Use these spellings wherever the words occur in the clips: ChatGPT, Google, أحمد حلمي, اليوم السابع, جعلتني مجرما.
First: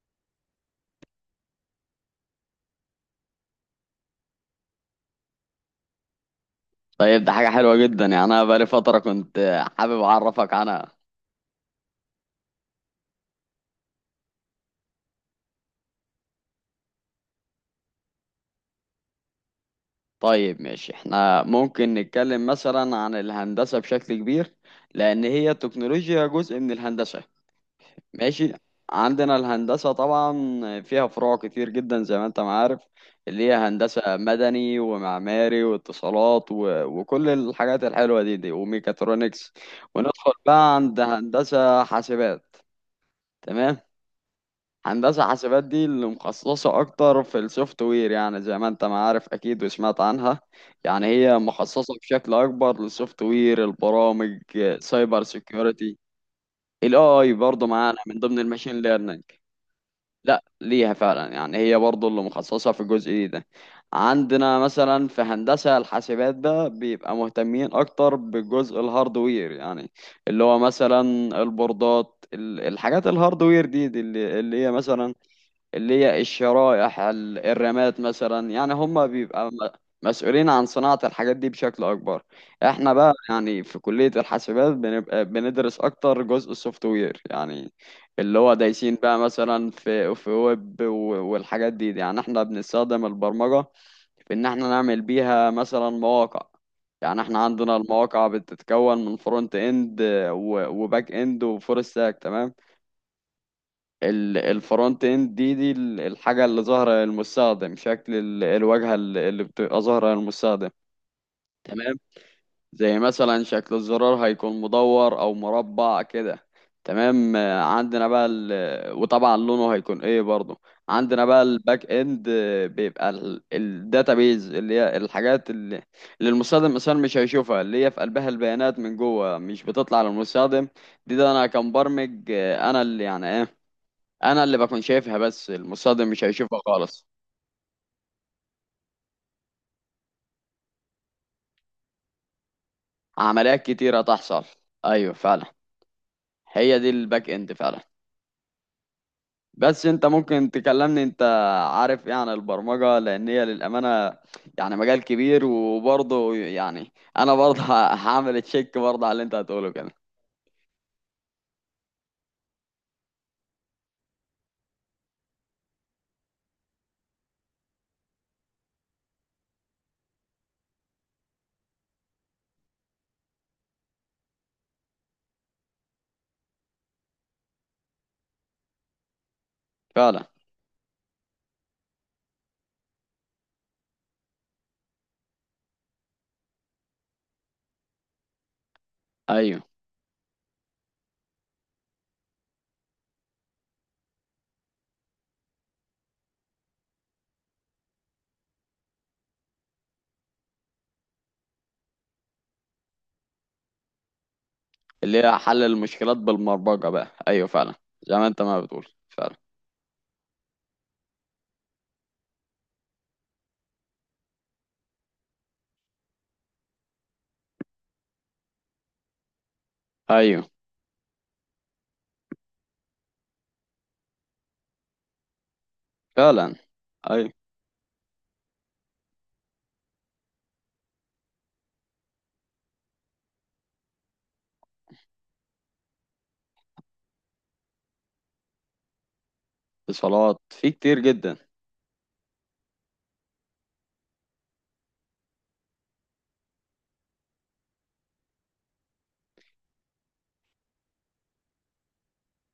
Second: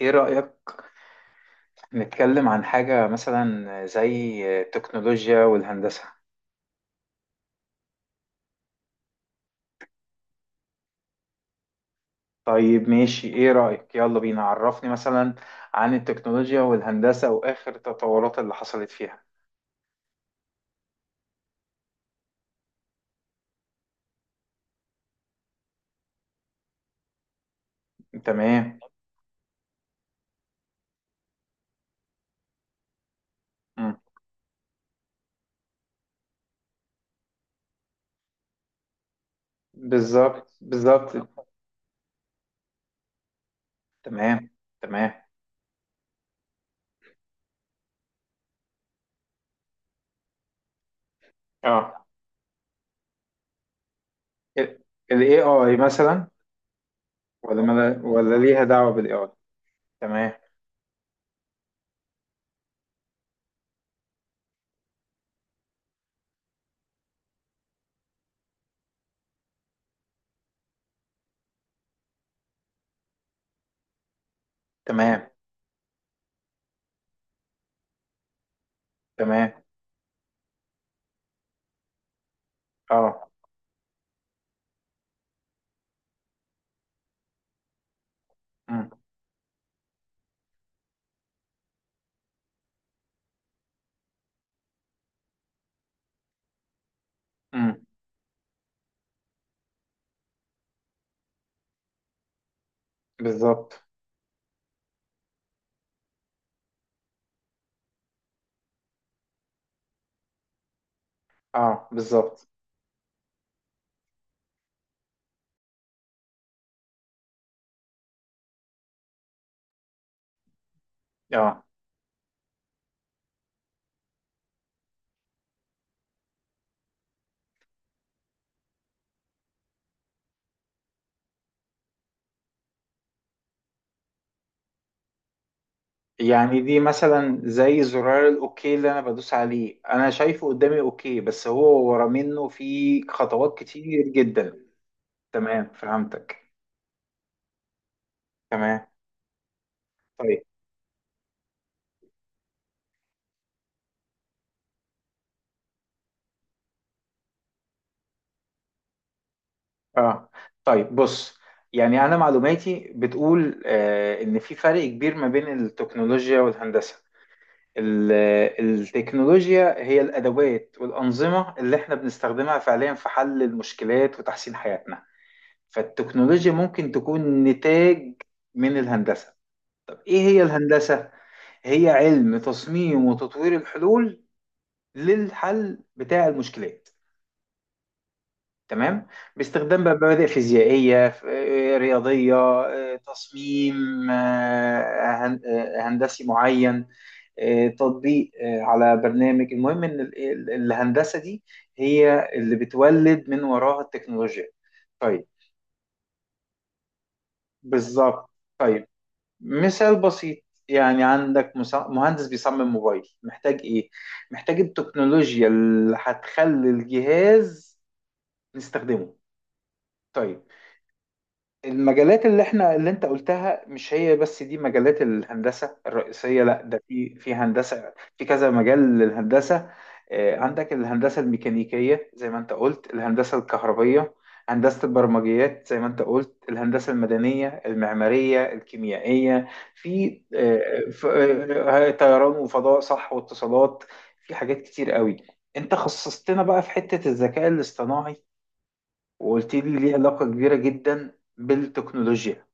ايه رأيك نتكلم عن حاجة مثلا زي التكنولوجيا والهندسة؟ طيب ده حاجة حلوة جدا، يعني أنا بقالي فترة كنت حابب أعرفك عنها. طيب ماشي، ايه رأيك؟ يلا بينا، عرفني مثلا عن التكنولوجيا والهندسة واخر التطورات اللي حصلت فيها. طيب ماشي، احنا ممكن نتكلم مثلا عن الهندسة بشكل كبير، لأن هي التكنولوجيا جزء من الهندسة. ماشي. تمام. عندنا الهندسة طبعا فيها فروع كتير جدا زي ما أنت ما عارف، اللي هي مم. هندسة مدني ومعماري واتصالات وكل الحاجات الحلوة دي وميكاترونكس. وندخل بالظبط بقى عند بالظبط. هندسة حاسبات. تمام. تمام تمام. هندسة حاسبات دي اللي مخصصة أكتر في السوفت وير، يعني زي ما أنت ما عارف أكيد وسمعت عنها. يعني هي مخصصة اه. بشكل أكبر للسوفت وير، البرامج، ال سايبر ال AI سيكيورتي. مثلا. ال AI برضه معانا من ولا ضمن ليها الماشين دعوة بال ليرنينج. AI؟ تمام لا ليها فعلا، يعني هي برضه اللي مخصصة في الجزء ده. عندنا مثلا في هندسة الحاسبات ده بيبقى مهتمين أكتر بجزء الهاردوير، يعني اللي هو مثلا البوردات، الحاجات الهاردوير دي اللي هي مثلا تمام اللي هي الشرائح، الرماد مثلا، يعني هم بيبقى تمام. مسؤولين عن صناعة الحاجات دي بشكل أكبر. احنا بقى اه. يعني في كلية الحاسبات بنبقى بندرس أكتر جزء السوفت وير، يعني اللي هو مم. دايسين بقى مثلا في ويب والحاجات دي، يعني احنا بنستخدم البرمجة في إن احنا نعمل بيها مثلا مواقع. يعني احنا عندنا مم. المواقع بتتكون من فرونت اند وباك اند وفول ستاك. تمام. بالظبط. الفرونت اند دي الحاجة اللي ظاهرة للمستخدم، شكل الواجهة اللي بتبقى ظاهرة للمستخدم. اه، تمام. بالظبط. زي مثلا شكل الزرار هيكون مدور او مربع كده. تمام. عندنا بقى وطبعا لونه هيكون ايه برضه. عندنا بقى اه، الباك اند، بيبقى الداتابيز، اللي هي الحاجات اللي المستخدم مثلا مش هيشوفها، اللي هي في قلبها البيانات من جوه مش بتطلع للمستخدم. دي انا كمبرمج، انا اللي يعني ايه، انا اللي بكون شايفها بس المصادم مش هيشوفها يعني دي خالص. مثلا زي زرار الاوكي اللي انا بدوس عليه، انا شايفه قدامي اوكي بس هو ورا منه في خطوات عمليات كتيرة كتير تحصل، جدا. ايوه فعلا. تمام، فهمتك. هي دي الباك اند فعلا. تمام. بس انت طيب. ممكن تكلمني انت عارف ايه عن البرمجة، لان هي للأمانة يعني مجال كبير وبرضه يعني انا برضه هعمل تشيك برضه على اللي انت هتقوله كده. اه طيب بص، يعني انا معلوماتي بتقول ان في فرق كبير ما بين التكنولوجيا والهندسة. ال- التكنولوجيا هي الادوات والانظمة اللي احنا بنستخدمها فعليا في حل المشكلات وتحسين حياتنا، فالتكنولوجيا ممكن تكون نتاج من الهندسة. ايه فعلا، هي الهندسة؟ هي علم تصميم وتطوير الحلول للحل بتاع المشكلات، تمام؟ ايوه باستخدام بقى مبادئ فيزيائية، رياضية، تصميم هندسي معين، تطبيق على برنامج. المهم ان الهندسة دي هي اللي بتولد من وراها التكنولوجيا. اللي طيب. هي حل المشكلات بالبرمجة بقى، ايوه فعلا زي ما بالظبط. انت ما بتقول طيب، فعلا. مثال بسيط. يعني عندك مهندس بيصمم موبايل، محتاج ايه؟ محتاج التكنولوجيا اللي هتخلي الجهاز نستخدمه. طيب، ايوه. المجالات اللي احنا اللي انت قلتها مش هي بس دي مجالات الهندسة الرئيسية، فعلا. لا ده في ايوه. هندسة، في كذا مجال للهندسة. عندك الهندسة الميكانيكية زي ما انت قلت، الهندسة الكهربية، هندسة البرمجيات زي ما انت قلت، الهندسة المدنية، المعمارية، الكيميائية، في اتصالات في كتير جدا. طيران وفضاء، صح، واتصالات، في حاجات كتير قوي. انت خصصتنا بقى في حتة الذكاء الاصطناعي وقلت لي ليه علاقة كبيرة جدا بالتكنولوجيا.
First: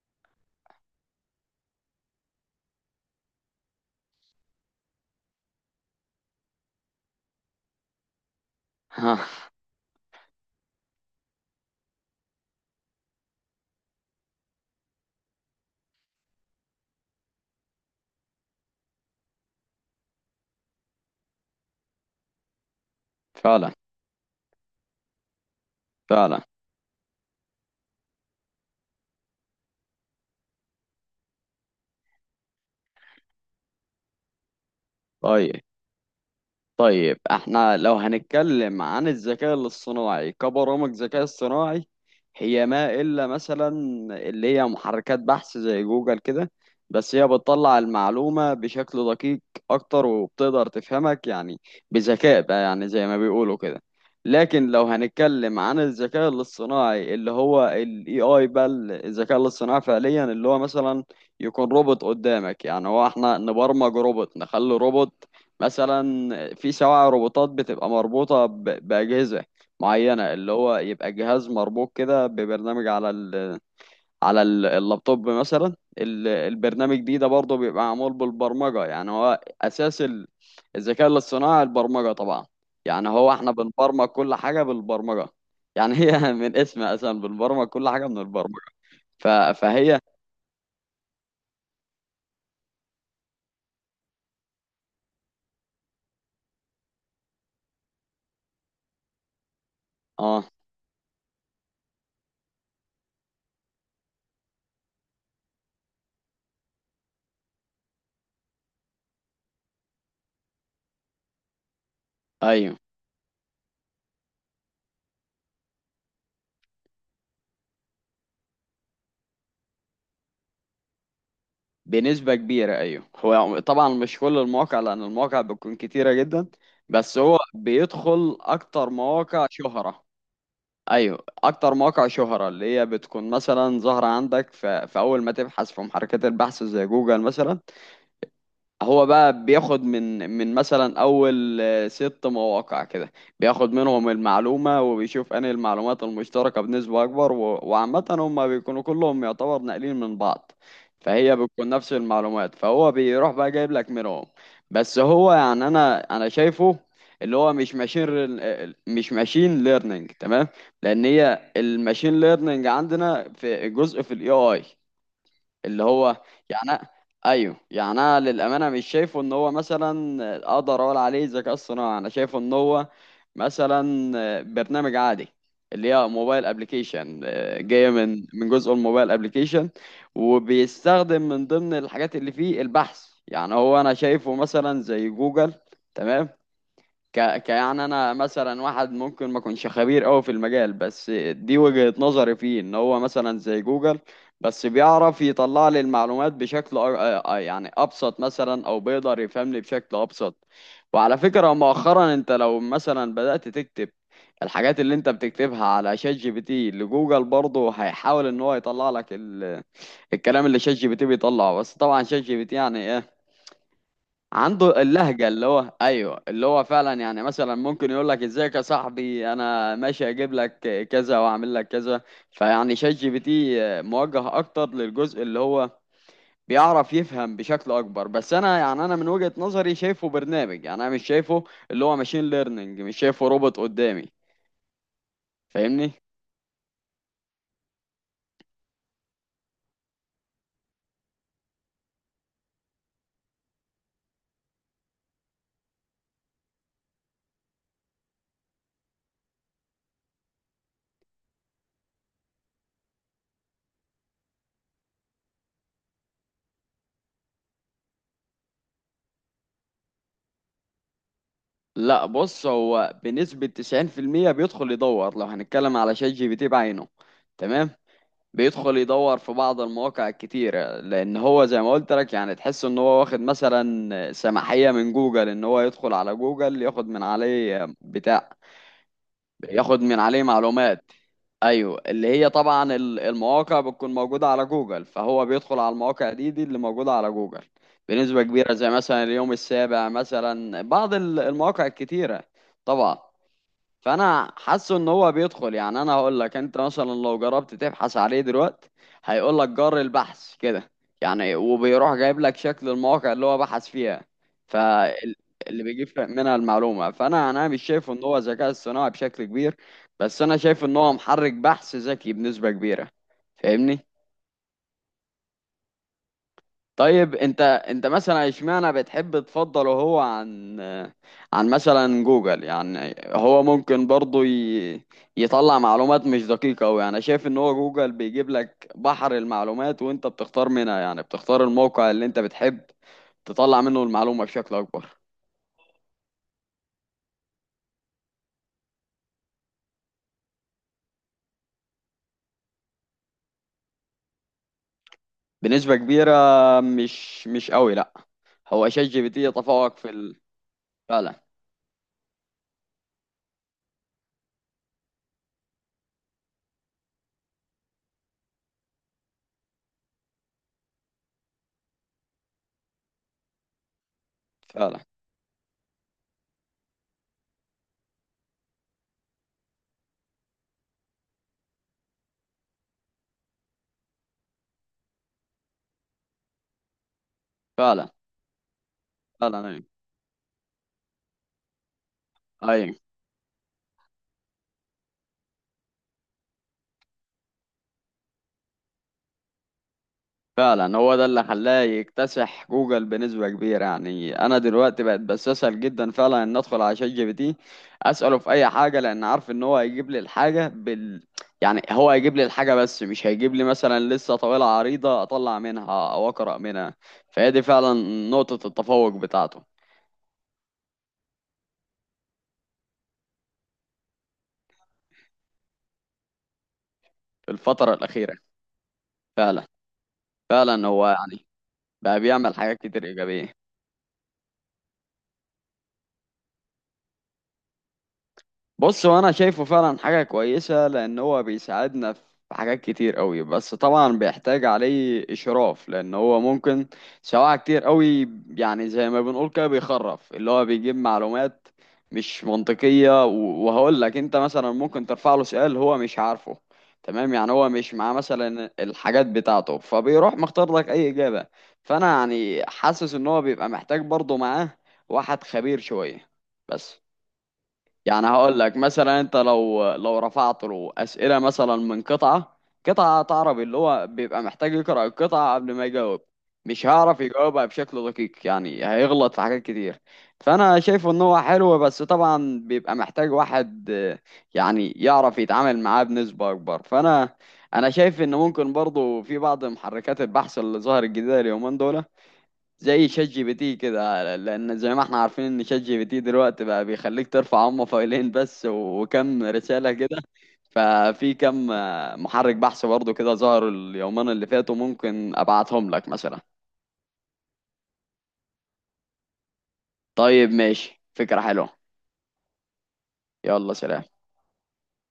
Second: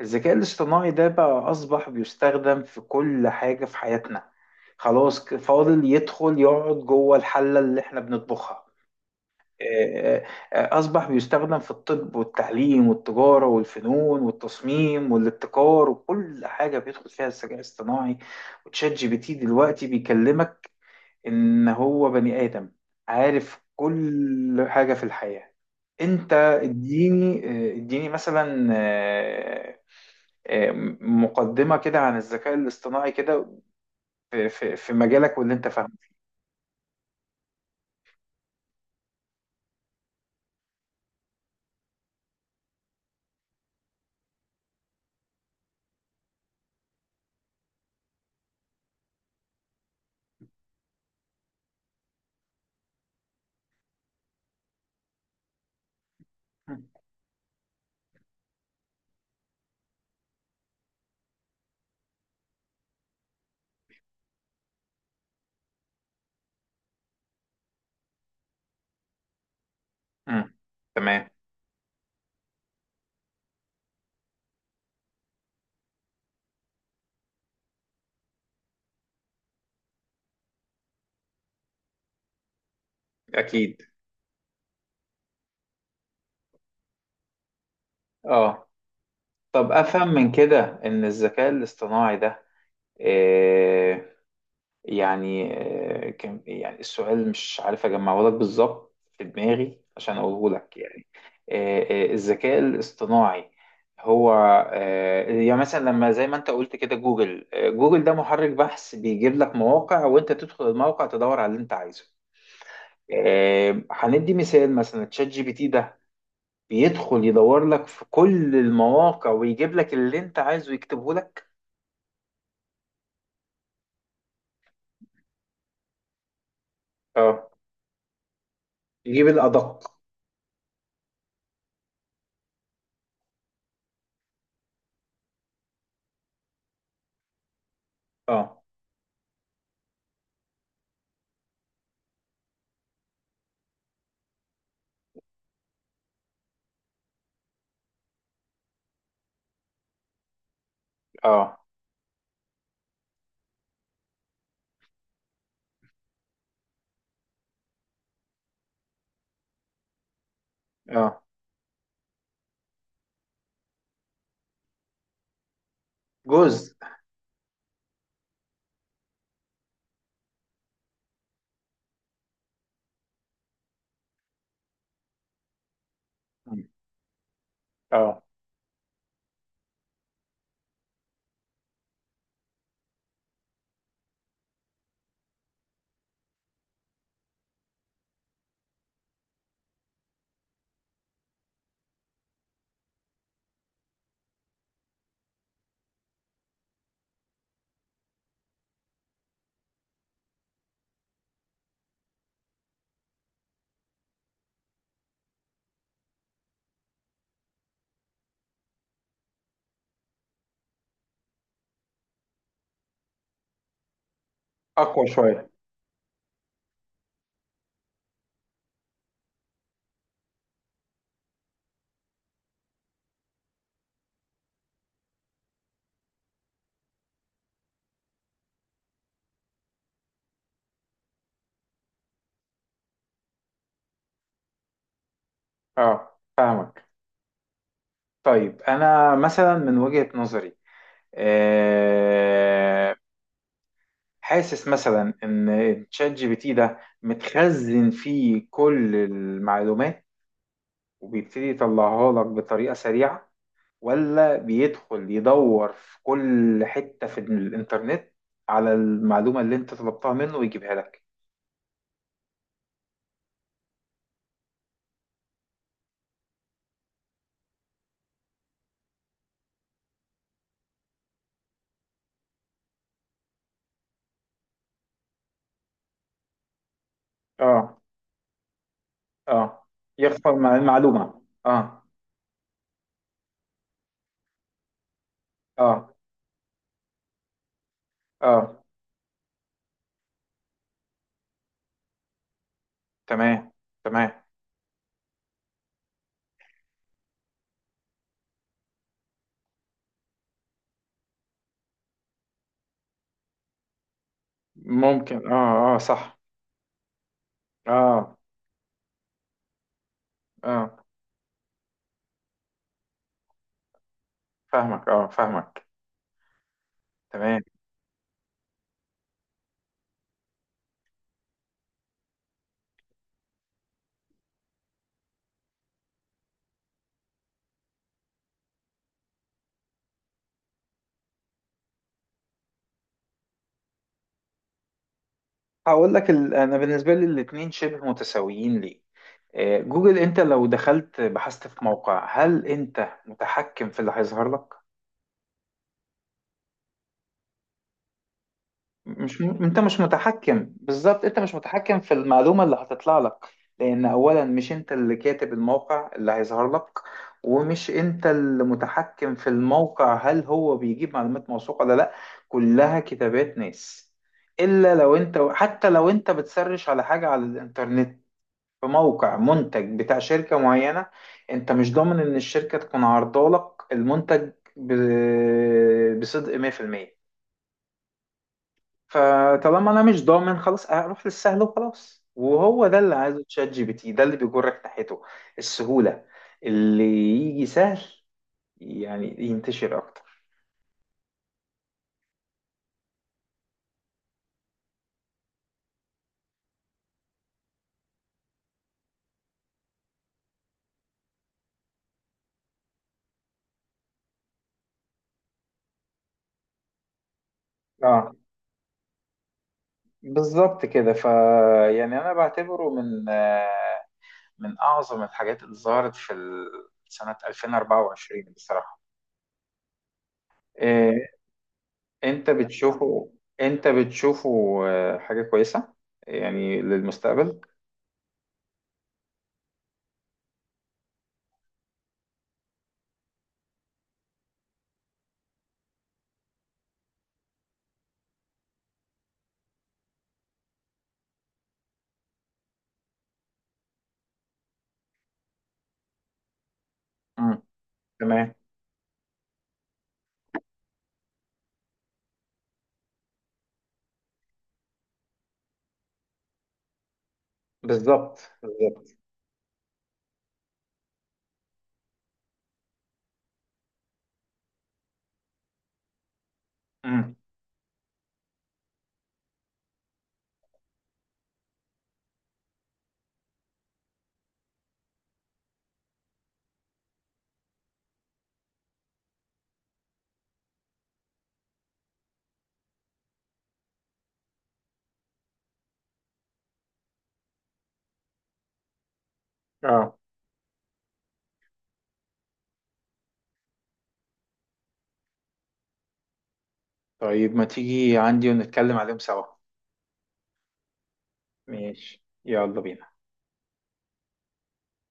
الذكاء الاصطناعي ده بقى أصبح بيستخدم في كل حاجة في حياتنا، خلاص فاضل يدخل يقعد جوه الحلة اللي احنا بنطبخها. ها. آه، آه، أصبح بيستخدم في الطب والتعليم والتجارة والفنون والتصميم والابتكار، وكل حاجة بيدخل فيها الذكاء الاصطناعي. وتشات جي بي تي دلوقتي بيكلمك ان هو بني ادم عارف فعلا. كل حاجة في الحياة. انت فعلا. اديني مثلا آه، مقدمة كده عن الذكاء الاصطناعي كده في مجالك واللي طيب. انت فاهمه. طيب احنا لو هنتكلم عن الذكاء الاصطناعي كبرامج ذكاء اصطناعي، هي ما الا مثلا اللي هي محركات بحث زي جوجل كده، بس هي بتطلع المعلومة بشكل دقيق اكتر وبتقدر تفهمك يعني، بذكاء بقى يعني زي ما بيقولوا كده. لكن لو هنتكلم عن الذكاء الاصطناعي اللي هو ال AI بقى، الذكاء الاصطناعي فعليا اللي هو مثلا يكون روبوت قدامك. يعني هو احنا نبرمج روبوت، نخلي روبوت مثلا، في سواع روبوتات بتبقى مربوطة بأجهزة معينة، اللي مم. هو يبقى تمام. جهاز مربوط كده ببرنامج على ال، على اللابتوب مثلا. البرنامج ده برضه بيبقى معمول بالبرمجة، يعني هو أساس الذكاء الاصطناعي البرمجة طبعا. يعني هو احنا اكيد. بنبرمج كل حاجة بالبرمجة، يعني هي من اسمها أصلا بنبرمج كل حاجة من البرمجة. اه. ف- طب فهي. افهم من كده ان الذكاء الاصطناعي ده آه، يعني كان، يعني السؤال مش عارف اجمعه لك بالظبط في دماغي عشان اه. اقوله لك. يعني آه، الذكاء الاصطناعي هو يعني مثلا لما زي ما انت قلت كده، جوجل ده محرك بحث بيجيب لك مواقع، وانت تدخل الموقع تدور على اللي انت عايزه. ايوه هندي مثال، مثلا تشات جي بي تي ده بيدخل يدور لك في كل المواقع ويجيب لك اللي انت عايزه يكتبه لك. بنسبة كبيرة، أيوه هو طبعا مش كل المواقع، لأن المواقع بتكون كتيرة جدا، بس هو اه، بيدخل أكتر يجيب مواقع الادق. شهرة. أيوه أكتر مواقع شهرة، اللي هي بتكون مثلا ظاهرة عندك في أول ما تبحث في محركات البحث زي جوجل مثلا. اه. هو بقى بياخد من مثلا اول ست مواقع كده، بياخد منهم المعلومه وبيشوف انهي المعلومات المشتركه بنسبه اكبر، وعامه هم بيكونوا كلهم يعتبر ناقلين من بعض، فهي اه. بتكون نفس المعلومات، فهو بيروح بقى جايب لك منهم. بس هو يعني انا شايفه اللي هو مش مش ماشين ليرنينج تمام، لان اه. هي الماشين ليرنينج عندنا في جزء في الاي اي، اللي هو جزء. يعني ايوه يعني انا للامانه مش شايفه ان هو مثلا اقدر اقول عليه ذكاء اصطناعي، انا شايفه ان هو مثلا برنامج عادي، اللي هي موبايل ابلكيشن جايه اه، من جزء الموبايل ابلكيشن، وبيستخدم من ضمن الحاجات اللي فيه البحث. يعني هو انا شايفه مثلا زي جوجل، تمام. ك... ك يعني انا مثلا واحد ممكن ما اكونش خبير قوي في المجال، بس دي وجهة نظري فيه، ان هو مثلا زي جوجل بس بيعرف يطلع لي المعلومات بشكل يعني ابسط مثلا، او بيقدر يفهمني بشكل ابسط. وعلى فكرة مؤخرا انت لو مثلا بدأت تكتب الحاجات اللي انت بتكتبها على شات جي بي تي لجوجل، برضه هيحاول ان هو يطلع لك الكلام اللي شات جي بي تي بيطلعه. بس طبعا شات جي بي تي يعني عنده اقوى اللهجة اللي شويه. هو ايوه اللي هو فعلا، يعني مثلا ممكن يقول لك ازيك يا صاحبي انا ماشي اجيب لك كذا واعمل لك كذا. فيعني شات جي بي تي موجه اكتر للجزء اللي هو بيعرف يفهم بشكل اكبر. بس انا يعني انا من وجهة نظري شايفه برنامج، يعني انا مش شايفه اللي هو ماشين ليرنينج، مش شايفه روبوت قدامي، فاهمني. اه، فاهمك. طيب، انا مثلا من وجهه نظري آه، حاسس مثلا ان تشات جي بي تي ده متخزن فيه كل المعلومات وبيبتدي يطلعها لك بطريقه سريعه، ولا بيدخل يدور في كل حته في الانترنت على المعلومه اللي انت طلبتها منه ويجيبها لك؟ لا بص، هو بنسبة 90% بيدخل يدور لو هنتكلم على شات جي بي تي بعينه. تمام، بيدخل يدور في بعض المواقع الكتيرة، لأن هو زي ما قلت لك يعني تحس إن هو واخد مثلا سماحية من جوجل إن هو يدخل على جوجل ياخد من عليه اه. بتاع، اه، ياخد من عليه يختار مع معلومات. المعلومه. أيوه اه. اللي هي طبعا المواقع بتكون موجودة على جوجل، فهو بيدخل على اه. المواقع دي اللي موجودة على جوجل بنسبة كبيرة، اه. زي مثلا اليوم السابع مثلا، بعض المواقع الكتيرة. طبعا. تمام تمام. فانا حاسه ان هو بيدخل، يعني انا هقول لك انت مثلا لو جربت تبحث عليه دلوقتي هيقول لك جر البحث كده، يعني وبيروح جايب لك شكل المواقع اللي هو بحث فيها، ممكن، فاللي اه. اه، بيجيب صح. منها المعلومة. فانا انا مش شايف ان هو اه. ذكاء اصطناعي بشكل كبير، بس انا شايف اه، ان هو محرك بحث ذكي بنسبة كبيرة، فاهمني. فاهمك، اه، فاهمك. طيب تمام. انت مثلا اشمعنى بتحب تفضله هو عن، عن مثلا جوجل، يعني هو ممكن برضه يطلع معلومات مش دقيقة أوي، يعني شايف ان هو جوجل بيجيب لك بحر المعلومات وانت بتختار منها، يعني بتختار الموقع اللي انت بتحب تطلع منه المعلومة بشكل اكبر. هقول لك. انا بالنسبه لي الاثنين شبه متساويين. ليه؟ جوجل، انت لو دخلت بحثت في موقع، هل انت متحكم في اللي هيظهر لك؟ بنسبة كبيرة. مش قوي لا، هو شات جي بي مش تي م... انت يتفوق مش في متحكم بالظبط، انت فعلا. مش متحكم في المعلومه اللي هتطلع لك. لان اولا مش انت اللي كاتب الموقع اللي هيظهر لك، ومش انت اللي متحكم في الموقع، هل هو بيجيب معلومات موثوقه ولا لا. كلها كتابات ناس. الا فعلا. لو انت حتى لو انت بتسرش على حاجه على الانترنت، في موقع منتج بتاع شركه معينه، انت مش ضامن ان الشركه تكون عارضه لك المنتج بصدق 100%. فعلا. فعلا. ايوه. فطالما انا مش ضامن، خلاص اروح للسهل وخلاص، وهو أيوه. ده اللي عايزه تشات جي بي تي، ده اللي بيجرك ناحيته. السهولة، اللي يجي سهل، يعني ينتشر اكتر. فعلا هو ده اللي خلاه يكتسح جوجل بنسبة كبيرة، يعني أنا دلوقتي بقت بستسهل جدا فعلا إن أدخل على شات جي بي تي أسأله في أي حاجة، لأن عارف إن هو هيجيب لي الحاجة بال، يعني هو هيجيب لي الحاجة بس مش هيجيب لي مثلا لسه طويلة عريضة أطلع منها أو أقرأ منها، فهي دي فعلا اه، نقطة التفوق بتاعته. بالظبط كده. يعني انا بعتبره من اعظم الحاجات اللي ظهرت في سنة في الفترة الأخيرة 2024 بصراحة. فعلا. فعلا هو إيه، يعني بقى انت بيعمل حاجات كتير بتشوفه، إيجابية. انت بتشوفه حاجة كويسة يعني للمستقبل؟ بص هو انا شايفه فعلا حاجة كويسة، لان هو بيساعدنا في حاجات كتير قوي. بس طبعا بيحتاج عليه اشراف، لان هو ممكن سواء كتير قوي، يعني زي ما بنقول كده بيخرف، اللي هو بيجيب معلومات مش منطقية. وهقول لك انت مثلا ممكن ترفع له سؤال هو مش عارفه، تمام، يعني امم، هو مش معاه تمام. مثلا الحاجات بتاعته، فبيروح مختار لك اي اجابة. فانا يعني حاسس ان هو بيبقى محتاج برضه معاه واحد خبير شوية بس. يعني بالظبط هقول لك بالظبط. مثلا انت لو رفعت له اسئله مثلا من قطعه، قطعه عربي، اللي هو بيبقى محتاج يقرا القطعه قبل ما يجاوب، مش هيعرف يجاوبها بشكل دقيق، يعني هيغلط في حاجات كتير. فانا شايفه ان هو حلو، بس طبعا بيبقى محتاج واحد يعني يعرف يتعامل معاه بنسبه اكبر. فانا انا شايف ان ممكن برضه في بعض محركات البحث اللي ظهرت جديده اليومين دول زي شات جي بي تي كده، لان زي ما احنا عارفين ان شات جي بي تي دلوقتي بقى بيخليك ترفع هم فايلين بس وكم رسالة امم. كده. ففي كم محرك بحث برضه كده ظهر اليومين اللي فاتوا، ممكن ابعتهم لك مثلا. طيب، ما تيجي عندي ونتكلم عليهم سوا؟ طيب ماشي، فكرة حلوة. ماشي، يلا بينا. يلا سلام.